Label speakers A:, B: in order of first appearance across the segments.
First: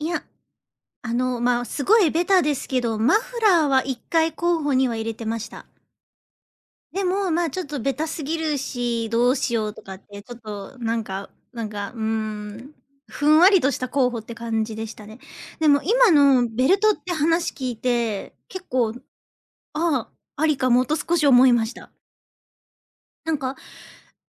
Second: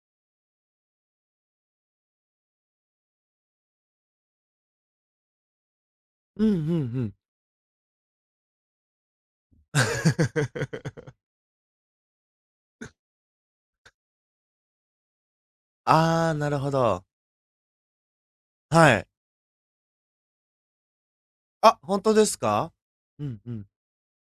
A: いや、あのま、すごいベタですけど、マフラーは1回候補には入れてました。
B: うんうんう
A: で
B: ん。
A: も、ま、ちょっとベタすぎるし、どうしようとかってちょっとなん かなんか、うーん、
B: う。
A: ふんわりとした
B: あ。
A: 候補って感じでしたね。でも今
B: ああ、
A: の
B: なる
A: ベ
B: ほ
A: ルトっ
B: ど。
A: て話聞いて、結構、
B: はい。
A: ああ、ありかもと少し思いまし
B: あ、
A: た。
B: ほんとですか。う
A: なん
B: んう
A: か
B: ん。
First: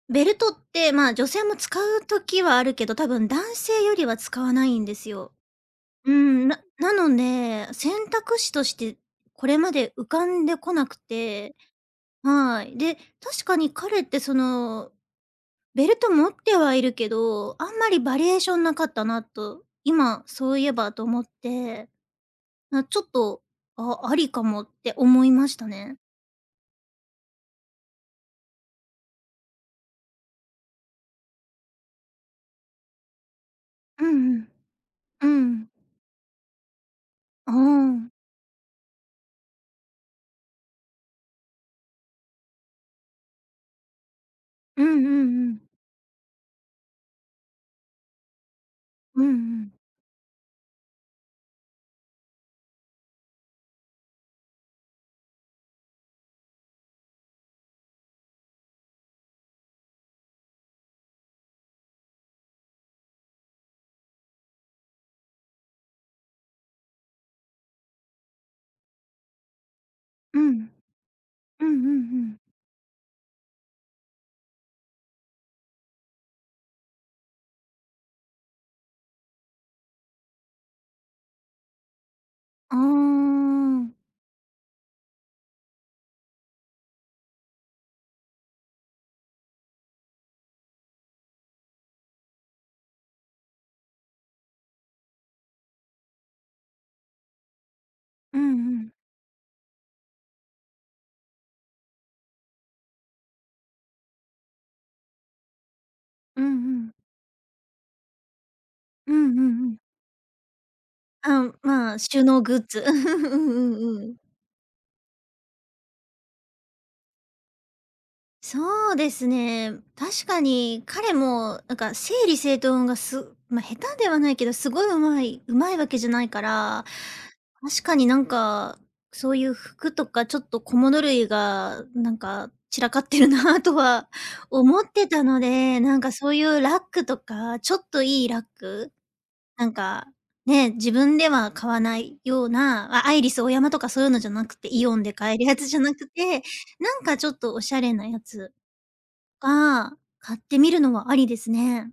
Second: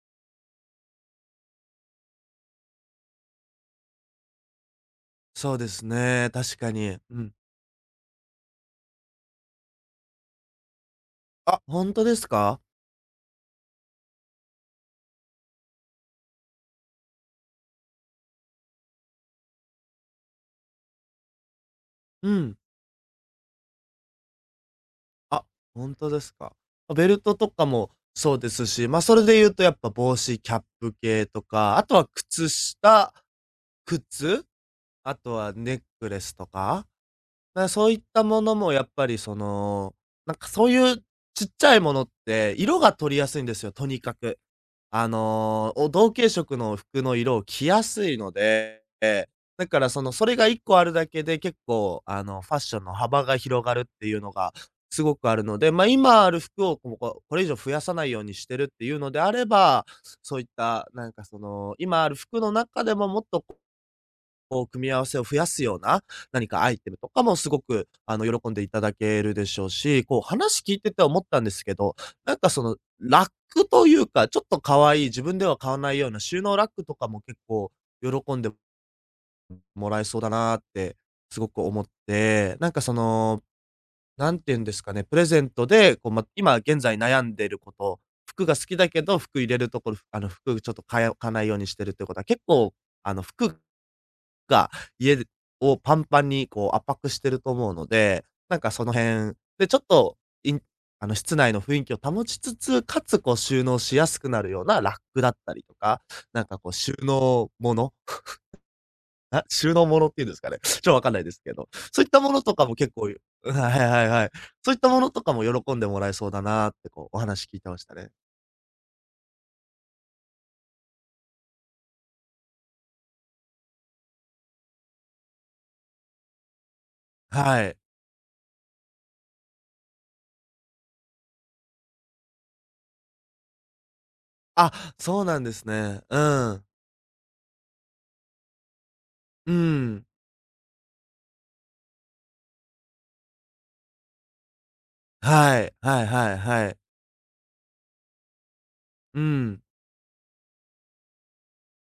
A: ベルトってまあ女性も使う時はあるけど、多分男性よりは使わないんですよ。
B: そうです
A: うー
B: ね、
A: ん、
B: 確
A: な
B: か
A: な
B: に、
A: の
B: うん。
A: で、選択肢としてこれまで浮かんでこなくて。
B: あ、ほんとですか。
A: はい。で、確かに彼ってそのベルト持ってはいるけど、あんまりバリエーションなかったなと今そういえばと思って。
B: うん。
A: あ、ちょっと、あ、ありかもって思い
B: あ、
A: ました
B: ほん
A: ね。
B: とですか。まあ、ベルトとかもそうですし、まあ、それで言うとやっぱ帽子、キャップ系とか、あとは靴下、
A: うんう
B: 靴、
A: ん。
B: あ
A: うー
B: とは
A: ん。
B: ネックレスとか。
A: うー
B: まあ、そういっ
A: ん。
B: たものもやっぱりその、なんかそういう小っちゃいものって色が取りやすいんですよ、とにかく。
A: うんう
B: あ
A: んうん。
B: の、お同系色の服の色を着やすいので、え
A: うん
B: え、
A: う
B: だ
A: ん。
B: からそのそれが1個あるだけで、結構あのファッションの幅が広がるっていうのが、すごくあるので、まあ、今ある服をこうこう、これ以上増やさないようにしてるっていうのであれば、そういった、なんかその今ある服の中でももっとこう組み合わせを増やすような、何かアイテムとかもすごくあの喜んでいただけるでしょうし、こう
A: う
B: 話
A: ん。
B: 聞いてて思ったんです
A: うんうんう
B: けど、なん
A: ん。
B: かその、ラックというか、ちょっと可愛い自分では買わないような収納ラックとかも結構喜んでもらえそうだなってすごく思って。なん
A: あ
B: か、その、
A: あ。
B: なんていうんですかね、プレゼントで、こう、ま、今現在悩んでること、服が好きだけど、服入れるところ、あの、服ちょっとかえおかないようにしてるっていうことは、結構、あの、服が、家をパンパンにこう圧迫していると思うので、
A: うんう
B: なんかその
A: ん。
B: 辺、で、ちょっと、いんあの、室内の雰囲気を保ちつつ、かつこう収納しやすくなるようなラックだったりとか、
A: う
B: なん
A: んう
B: かこう
A: ん。
B: 収納もの
A: うんうん
B: あ、
A: う
B: 収
A: ん。
B: 納ものっていうんですかね、ちょっとわかんないです
A: ああ、
B: けど、
A: まあ
B: そういった
A: 収
B: も
A: 納
B: のと
A: グ
B: か
A: ッ
B: も
A: ズ。
B: 結構いい
A: う
B: うん、はいはい
A: んう
B: はい
A: ん。
B: はい。そういったものとかも喜んでもらえそうだなあってこう、お話聞いてましたね。
A: そうですね。確かに彼もなんか整理整頓がすま、下手ではないけど、すごいうまいうまいわけじゃないから、
B: はい。
A: 確かになんかそういう服とかちょっと小物類がなんか散らかってるなとは
B: あ、
A: 思ってた
B: そう
A: の
B: なんです
A: で、なん
B: ね。
A: か
B: う
A: そういう
B: ん。
A: ラックとか、ちょっといいラック。
B: うー
A: なん
B: ん。
A: か、ね、自分では買わないような、あ、アイリスオーヤマとかそういうのじゃなくて、イオンで買えるや
B: は
A: つ
B: い、
A: じゃな
B: はい
A: く
B: はい
A: て、
B: はい。
A: なんかちょっとおしゃれなやつ
B: うん。
A: は、買ってみるのもありですね。